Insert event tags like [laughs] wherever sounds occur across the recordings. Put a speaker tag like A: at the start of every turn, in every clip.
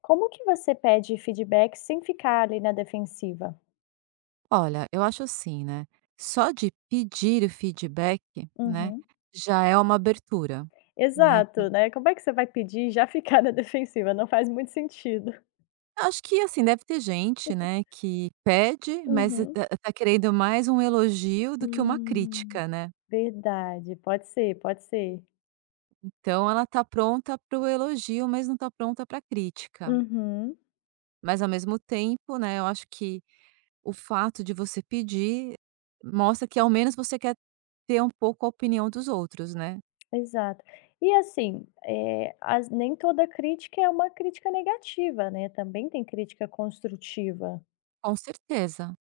A: Como que você pede feedback sem ficar ali na defensiva?
B: Olha, eu acho assim, né, só de pedir o feedback, né,
A: Uhum.
B: já é uma abertura, né, por
A: Exato, né, como é que você vai pedir e já [laughs] ficar na defensiva? Não faz muito sentido.
B: acho que, assim, deve ter gente, né, que pede, mas e
A: Uhum.
B: tá tá querendo mais um elogio do que uma
A: Hum,
B: crítica, né.
A: verdade, pode ser, pode ser.
B: Então ela tá pronta para o elogio, mas não tá pronta para a crítica.
A: Uhum.
B: Mas ao mesmo tempo, né, eu acho que o fato de você pedir mostra que ao menos você quer ter um pouco a opinião dos outros, né.
A: Exato. E assim, as nem toda crítica é uma crítica negativa, né, também tem crítica construtiva.
B: Com certeza.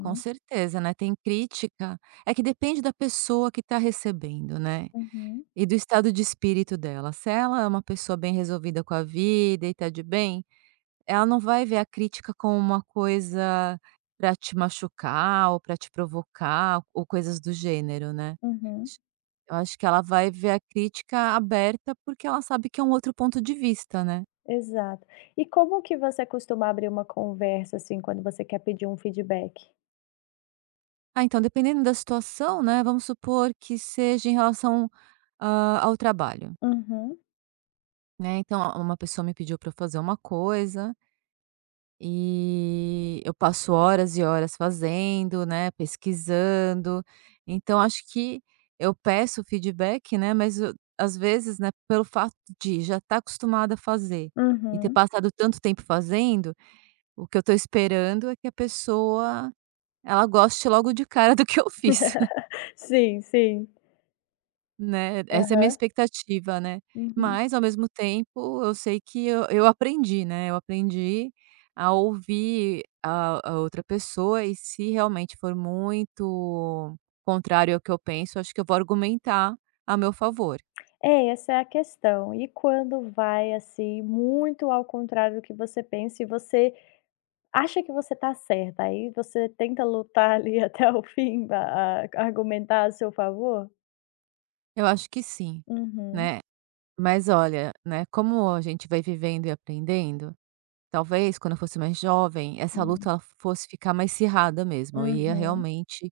B: Com certeza, né, tem crítica é que depende da pessoa que está recebendo, né,
A: uhum,
B: e do estado de espírito dela. Se ela é uma pessoa bem resolvida com a vida e tá de bem, ela não vai ver a crítica como uma coisa para te machucar ou para te provocar ou coisas do gênero, né.
A: uhum.
B: Ch Eu acho que ela vai ver a crítica aberta, porque ela sabe que é um outro ponto de vista, né.
A: Exato. E como que você costuma abrir uma conversa, assim, quando você quer pedir um feedback?
B: Ah, então dependendo da situação, né, vamos supor que seja em relação, ao trabalho.
A: Uhum,
B: Né, então a uma pessoa me pediu para eu fazer uma coisa, e eu passo horas e horas fazendo, né, pesquisando. Então acho que eu peço feedback, né, mas o às vezes, né, pelo fato de já estar acostumada a fazer, e ter
A: uhum.
B: passado tanto tempo fazendo, o que eu estou esperando é que a pessoa, ela goste logo de cara do que eu fiz.
A: [laughs] Sim, sim.
B: Né, essa é a minha
A: Aham,
B: expectativa, né.
A: uhum.
B: Mas ao mesmo tempo eu sei que eu aprendi, né, eu aprendi a ouvir a outra pessoa e se realmente for muito contrário ao que eu penso, acho que eu vou argumentar a meu favor.
A: É, essa é a questão. E quando vai, assim, muito ao contrário do que você pensa e você acha que você está certa, aí você tenta lutar ali [laughs] até o fim, a argumentar a seu favor?
B: Eu acho que sim,
A: Uhum,
B: né. Mas olha, né, como a gente vai vivendo e aprendendo. Talvez quando eu fosse mais jovem, essa
A: hum,
B: luta ela fosse ficar mais acirrada mesmo, eu ia
A: uhum,
B: realmente,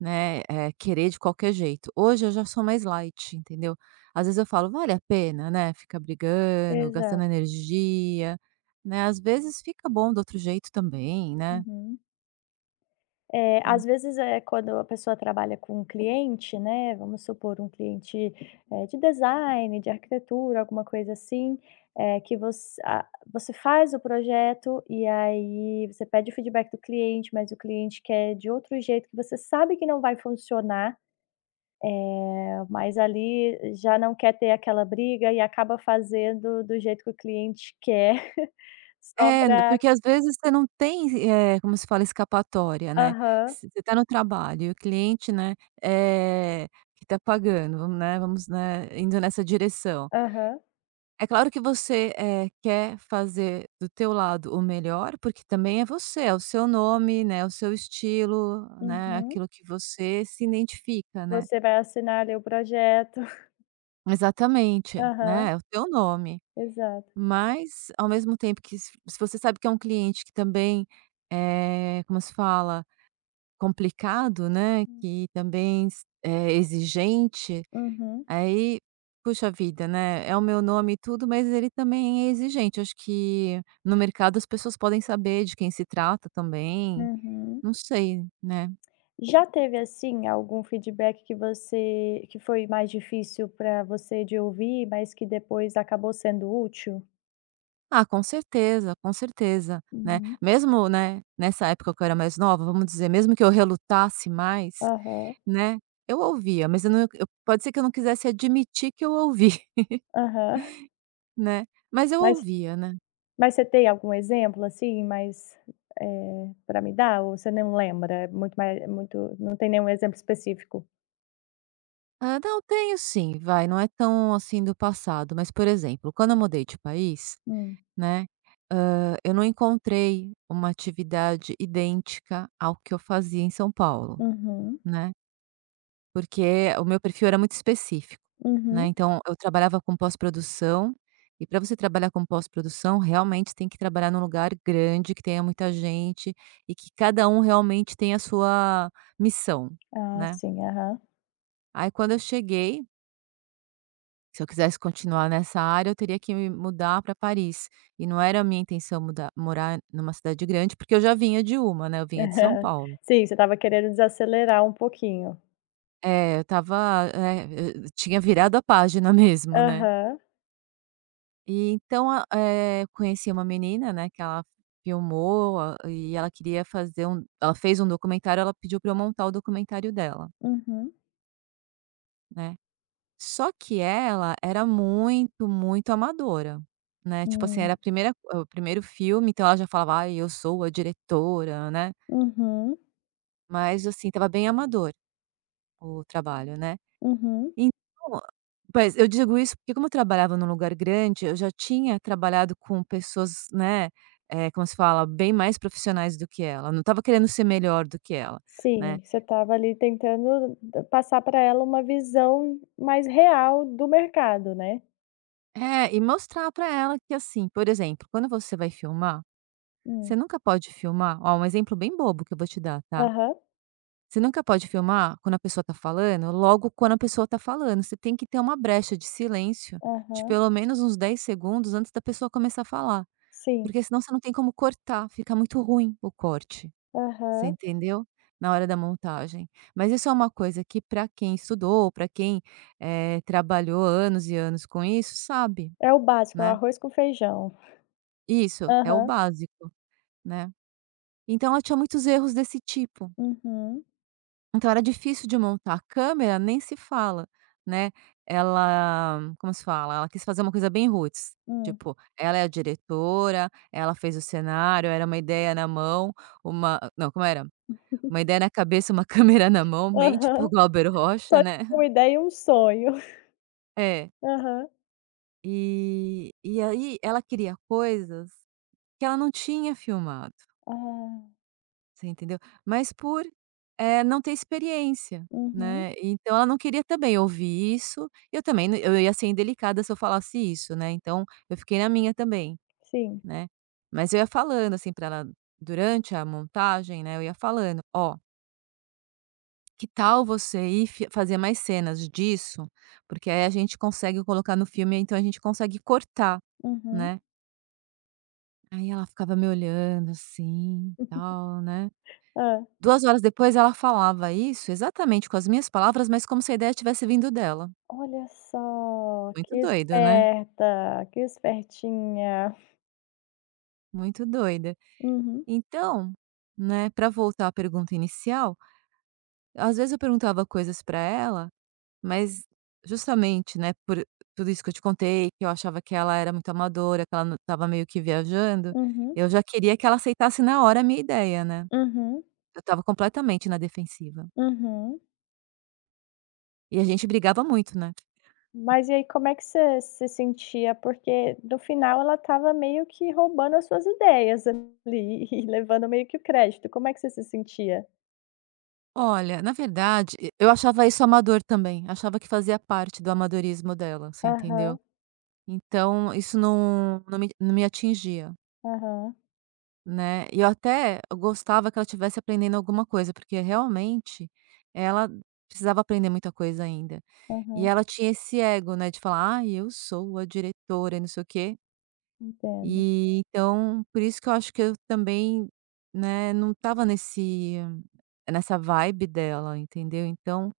B: né, querer de qualquer jeito. Hoje eu já sou mais light, entendeu. Às vezes eu falo: "Vale a pena, né, ficar brigando,
A: exato,
B: gastando energia", né, às vezes fica bom do outro jeito também, né.
A: uhum. Eh,
B: En
A: às vezes, é quando a pessoa trabalha com um cliente, né, vamos supor um cliente, de design, de arquitetura, alguma coisa assim, que você faz o projeto e aí você pede o feedback do cliente, mas o cliente quer de outro jeito que você sabe que não vai funcionar, eh, mas ali já não quer ter aquela briga e acaba fazendo do jeito que o cliente quer [laughs] só
B: É,
A: pra.
B: porque às vezes você não tem, como se fala, escapatória, né.
A: Aham,
B: Se você está no trabalho e o cliente, né, eh, que está pagando, vamos, né, indo nessa direção.
A: aham,
B: É claro que você, quer fazer do teu lado o melhor, porque também é você, é o seu nome, né, o seu estilo, né,
A: uhum.
B: aquilo que você se identifica, né.
A: Você vai assinar ali o projeto.
B: Exatamente,
A: Aham,
B: né, é o teu nome.
A: exato.
B: Mas, ao mesmo tempo que se você sabe que é um cliente que também é, como se fala, complicado, né, que também s é exigente,
A: Uhum,
B: aí, puxa vida, né, é o meu nome e tudo, mas ele também é exigente. Acho que no mercado as pessoas podem saber de quem se trata também,
A: uhum.
B: não sei, né.
A: Já teve, assim, algum feedback que foi mais difícil para você de ouvir, mas que depois acabou sendo útil?
B: Ah, com certeza, né.
A: Uhum.
B: Mesmo, né, nessa época que eu era mais nova, vamos dizer, mesmo que eu relutasse mais.
A: Aham,
B: Né, eu ouvia, mas eu não eu pode ser que eu não quisesse admitir que eu ouvi, [laughs]
A: aham.
B: né, mas eu
A: Mas
B: ouvia, né.
A: mas você tem algum exemplo, assim? Pra me dar ou você não lembra? É muito mais muito, não tem nenhum exemplo específico?
B: Ah, não, tenho sim, vai, não é tão, assim, do passado, mas, por exemplo, quando eu mudei de país,
A: Hum,
B: né, eu não encontrei uma atividade idêntica ao que eu fazia em São Paulo,
A: uhum,
B: né. Porque o meu perfil era muito específico, né,
A: uhum.
B: então eu trabalhava com pós-produção, e para você trabalhar com pós-produção, realmente tem que trabalhar num lugar grande, que tenha muita gente, e que cada um realmente tenha a sua missão,
A: Ah,
B: né.
A: sim, aham.
B: Aí quando eu cheguei, se eu quisesse continuar nessa área, eu teria que me mudar para Paris, e não era a minha intenção mudar morar numa cidade grande, porque eu já vinha de uma, né, eu vinha de São
A: [laughs]
B: Paulo.
A: Sim, você estava querendo desacelerar um pouquinho.
B: É, eu tava eu tinha virado a página [laughs] mesmo, né.
A: Aham.
B: E então conheci uma menina, né, que ela filmou a e ela queria fazer um ela fez um documentário, ela pediu para eu montar o documentário dela,
A: Uhum,
B: né. Só que ela era muito, muito amadora, né, tipo assim,
A: hum,
B: era a primeira o primeiro filme, então ela já falava: "Ai, eu sou a diretora", né,
A: uhum,
B: mas assim, estava bem amador o trabalho, né.
A: uhum.
B: Então, pois, eu digo isso porque como eu trabalhava num lugar grande, eu já tinha trabalhado com pessoas, né, como se fala, bem mais profissionais do que ela, não estava querendo ser melhor do que ela, né.
A: Sim, você estava ali tentando d passar para ela uma visão mais real do mercado, né.
B: É, e mostrar pra ela que, assim, por exemplo, quando você vai filmar,
A: Hum.
B: você nunca pode filmar ó, um exemplo bem bobo que eu vou te dar, tá.
A: Aham,
B: Você nunca pode filmar quando a pessoa tá falando, logo quando a pessoa tá falando, você tem que ter uma brecha de silêncio de
A: aham,
B: pelo menos uns 10 segundos antes da pessoa começar a falar.
A: sim,
B: Porque senão você não tem como cortar, fica muito ruim o corte, você
A: aham.
B: entendeu? Na hora da montagem. Mas isso é uma coisa que para quem estudou, para quem, trabalhou anos e anos com isso, sabe,
A: É o básico, é o
B: né.
A: arroz com feijão.
B: Isso, é o
A: Aham,
B: básico, né. Então ela tinha muitos erros desse tipo,
A: uhum,
B: então era difícil de montar. A câmera nem se fala, né, ela como se fala? Ela quis fazer uma coisa bem roots,
A: hum.
B: tipo, ela é a diretora, ela fez o cenário, era uma ideia na mão, uma não, como era? Uma
A: [laughs]
B: ideia na cabeça, uma [laughs] câmera na mão, bem tipo o
A: Aham,
B: Glauber
A: só
B: Rocha, né.
A: tinha uma ideia e um sonho.
B: É.
A: Aham.
B: E aí ela queria coisas que ela não tinha filmado,
A: Ah,
B: você entendeu? Mas por, não ter experiência,
A: uhum,
B: né, então ela não queria também ouvir isso, eu também não eu ia ser indelicada se eu falasse isso, né, então eu fiquei na minha também,
A: sim,
B: né. Mas eu ia falando, assim, para ela durante a montagem, né, eu ia falando: "Ó". Que tal você ir fi fazer mais cenas disso? Porque aí a gente consegue colocar no filme, então a gente consegue cortar,
A: uhum.
B: né. Aí ela ficava me olhando assim,
A: [laughs]
B: tal, né.
A: ah
B: 2 horas depois ela falava isso exatamente com as minhas palavras, mas como se a ideia tivesse vindo dela.
A: Olha só,
B: Muito
A: que
B: doido, né,
A: esperta, que espertinha.
B: muito doida.
A: Uhum,
B: Então, né, para voltar à pergunta inicial, às vezes eu perguntava coisas para ela. Mas justamente, né, por tudo isso que eu te contei, que eu achava que ela era muito amadora, que ela não estava meio que viajando,
A: uhum,
B: eu já queria que ela aceitasse na hora a minha ideia, né.
A: uhum,
B: Eu estava completamente na defensiva.
A: uhum.
B: E a gente brigava muito, né.
A: Mas e aí como é que você se sentia? Porque no final ela estava meio que roubando as suas ideias ali [laughs] e levando meio que o crédito. Como é que você se sentia?
B: Olha, na verdade, e eu achava isso amador também, achava que fazia parte do amadorismo dela, você entendeu?
A: Aham,
B: Então isso não me atingia.
A: aham,
B: Né, e eu até gostava que ela tivesse aprendendo alguma coisa, porque realmente ela precisava aprender muita coisa ainda. E
A: aham,
B: ela tinha esse ego, né, de falar: ah eu sou a diretora e não sei o quê".
A: entendo.
B: E então, por isso que eu acho que eu também, né, não estava nesse nessa vibe dela, entendeu. Então,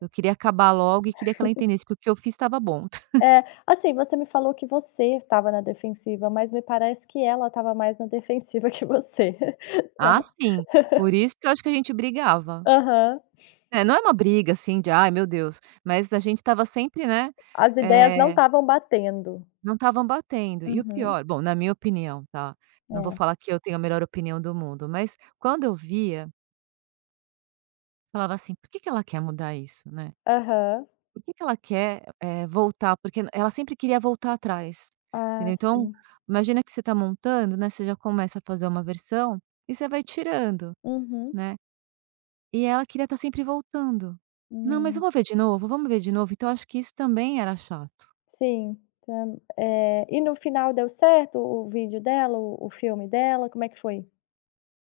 B: eu queria acabar logo e queria que ela entendesse que o que eu fiz estava bom. [laughs]
A: É, assim, você me falou que você estava na defensiva, mas me parece que ela estava mais na defensiva [laughs] que você.
B: Ah, sim, por isso que eu acho que a gente brigava.
A: Aham.
B: É, não é uma briga, assim, de: "Ai, meu Deus", mas a gente estava sempre, né,
A: As ideias não
B: eh,
A: estavam batendo.
B: não estavam batendo. E o
A: Uhum,
B: pior, bom, na minha opinião, tá, não vou
A: é.
B: falar que eu tenho a melhor opinião do mundo, mas quando eu via, falava assim: "Por que que ela quer mudar isso, né?
A: Aham.
B: Por que que ela quer, voltar?" Porque ela sempre queria voltar atrás,
A: Ah,
B: entendeu. Então,
A: sim.
B: imagina que você está montando, né, você já começa a fazer uma versão e você vai tirando,
A: Uhum,
B: né. E ela queria estar sempre voltando. "Não, mas
A: hum.
B: vamos ver de novo, vamos ver de novo", então acho que isso também era chato.
A: Sim, e no final deu certo o vídeo dela, o filme dela, como é que foi?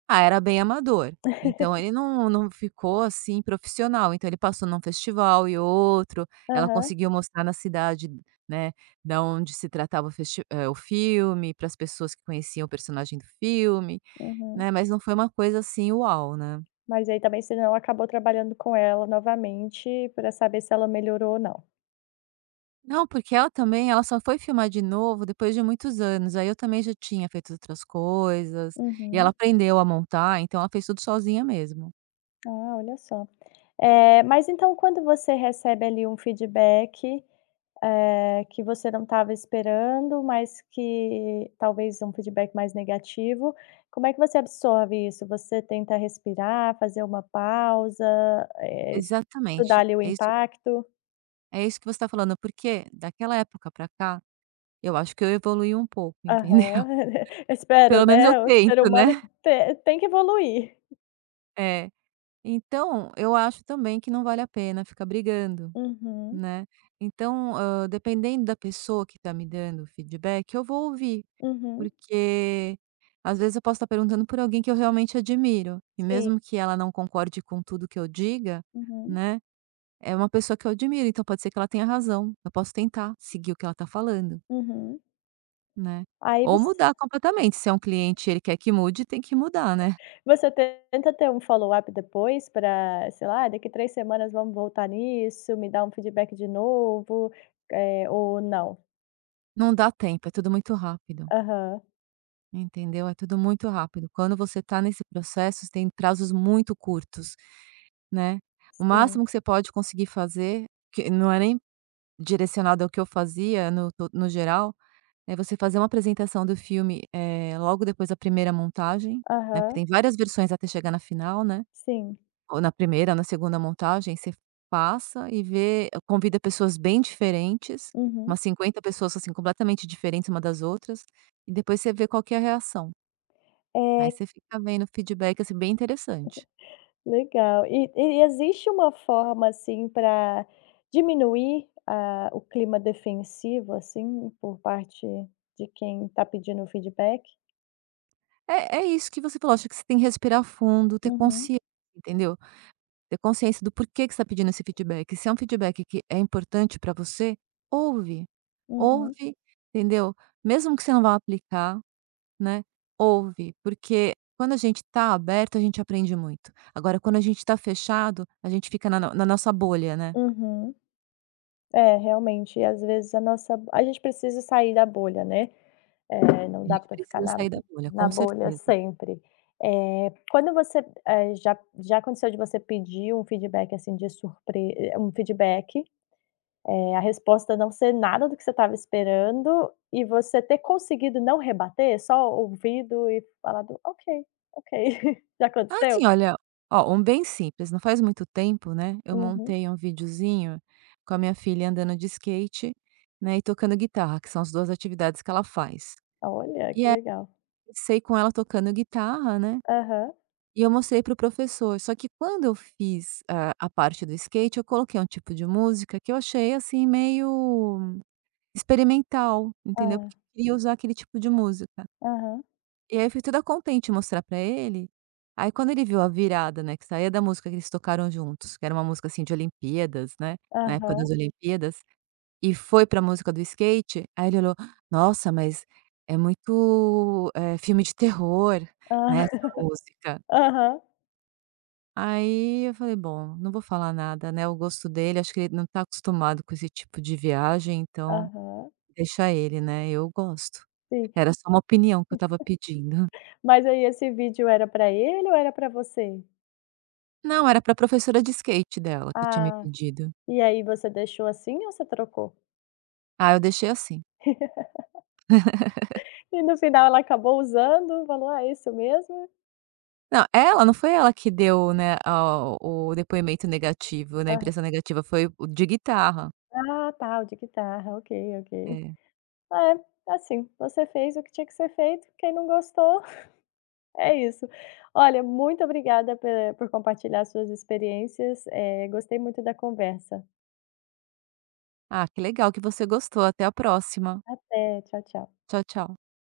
B: Ah, era bem amador, então
A: [laughs]
B: ele não não ficou, assim, profissional, então ele passou num festival e outro, ela
A: Aham,
B: conseguiu mostrar na cidade, né, da onde se tratava o o filme, para as pessoas que conheciam o personagem do filme,
A: uhum.
B: né, mas não foi uma coisa assim, uau, né.
A: Mas aí também você não acabou trabalhando com ela novamente para saber se ela melhorou ou não.
B: Não, porque ela também ela só foi filmar de novo depois de muitos anos, aí eu também já tinha feito outras coisas, e ela
A: Uhum.
B: aprendeu a montar, então ela fez tudo sozinha mesmo.
A: Ah, olha só. Mas então quando você recebe ali um feedback que você não estava esperando, mas que talvez um feedback mais negativo. Como é que você absorve isso? Você tenta respirar, fazer uma pausa, estudar
B: Exatamente,
A: ali o
B: é isso
A: impacto?
B: é isso que você tá falando, porque daquela época pra cá, eu acho que eu evoluí um pouco, entendeu? [laughs]
A: Aham. [laughs] Espero,
B: Pelo menos eu
A: né, o ser
B: tento,
A: humano
B: né.
A: te tem que evoluir.
B: É. Então, eu acho também que não vale a pena ficar brigando,
A: Uhum,
B: né. Então, dependendo da pessoa que tá me dando o feedback, eu vou ouvir.
A: uhum.
B: Porque às vezes eu posso estar perguntando por alguém que eu realmente admiro, e
A: Sim.
B: mesmo que ela não concorde com tudo que eu diga,
A: Uhum,
B: né, é uma pessoa que eu admiro, então pode ser que ela tenha razão, eu posso tentar seguir o que ela está falando,
A: uhum.
B: né.
A: Aí
B: Ou
A: você
B: mudar completamente, se é um cliente e ele quer que mude, tem que mudar, né.
A: Você tenta ter um follow-up depois para, sei lá, daqui 3 semanas vamos voltar nisso, me dá um feedback de novo, ou não?
B: Não dá tempo, é tudo muito rápido,
A: Aham,
B: entendeu, é tudo muito rápido. Quando você está nesse processo, tem prazos muito curtos, né. O
A: sim.
B: máximo que você pode conseguir fazer, que não é nem direcionado ao que eu fazia no geral, é você fazer uma apresentação do filme, logo depois da primeira montagem, né, porque
A: Aham,
B: tem várias versões até chegar na final, né,
A: sim.
B: ou na primeira, ou na segunda montagem, você passa e vê convida pessoas bem diferentes,
A: Uhum.
B: umas 50 pessoas, assim, completamente diferentes uma das outras, e depois você vê qual que é a reação. Aí
A: É,
B: você fica vendo feedback, assim, bem interessante.
A: legal. E existe uma forma, assim, para diminuir a o clima defensivo, assim, por parte de quem está pedindo o feedback?
B: É isso que você falou, acho que você tem que respirar fundo, ter
A: Uhum,
B: consciência, entendeu? Ter consciência do porquê que você está pedindo esse feedback. Se é um feedback que é importante para você, ouve.
A: uhum,
B: Ouve, entendeu? Mesmo que você não vá aplicar, né? Ouve, porque quando a gente está aberto, a gente aprende muito. Agora, quando a gente está fechado, a gente fica na, na nossa bolha, né?
A: uhum. É, realmente, às vezes a gente precisa sair da bolha, né. Não
B: A
A: dá
B: gente
A: para ficar
B: precisa
A: na
B: sair da bolha,
A: na
B: com
A: bolha
B: certeza.
A: sempre. Quando você, já aconteceu de você pedir um feedback, assim, um feedback, a resposta não ser nada do que você estava esperando e você ter conseguido não rebater, só ouvido e falado: "Ok, ok". [laughs] Já aconteceu?
B: Assim, olha, ó, um bem simples. Não faz muito tempo, né? Eu
A: Uhum.
B: montei um videozinho com a minha filha andando de skate, né? E tocando guitarra, que são as duas atividades que ela faz.
A: Olha,
B: E
A: que
B: aí
A: legal.
B: comecei com ela tocando guitarra, né,
A: Aham.
B: e eu mostrei para o professor, só que quando eu fiz a parte do skate, eu coloquei um tipo de música que eu achei, assim, meio experimental,
A: Hã.
B: entendeu, porque eu queria usar aquele tipo de música.
A: Aham.
B: E aí eu fui toda contente em mostrar pra ele, aí quando ele viu a virada, né, que saía da música que eles tocaram juntos, que era uma música, assim, de Olimpíadas, né, na época das
A: Aham.
B: Olimpíadas e foi pra música do skate, aí ele olhou: "Nossa, mas é muito, filme de terror,
A: Hã.
B: né, essa
A: [laughs]
B: música".
A: Aham.
B: Aí eu falei: "Bom, não vou falar nada, né, o gosto dele, acho que ele não tá acostumado com esse tipo de viagem, então
A: Aham.
B: deixa ele, né, eu gosto".
A: Sim.
B: Era só uma opinião que eu estava pedindo.
A: Mas aí esse vídeo era pra ele ou era pra você?
B: Não, era pra professora de skate dela que tinha me
A: Ah,
B: pedido.
A: e aí você deixou assim ou você trocou?
B: Ah, eu deixei assim.
A: [laughs] E no final ela acabou usando, falou: "Ah, é isso mesmo?"
B: Não, ela não foi ela que deu, né, a o depoimento negativo, né, a
A: Aham.
B: impressão negativa, foi o de guitarra.
A: "Ah, tá, o de guitarra, ok, ok".
B: É.
A: É, assim, você fez o que tinha que ser feito, quem não gostou, [laughs] é isso. Olha, muito obrigada pe por compartilhar suas experiências, gostei muito da conversa.
B: Ah, que legal que você gostou. Até a próxima.
A: Até, tchau, tchau.
B: Tchau, tchau.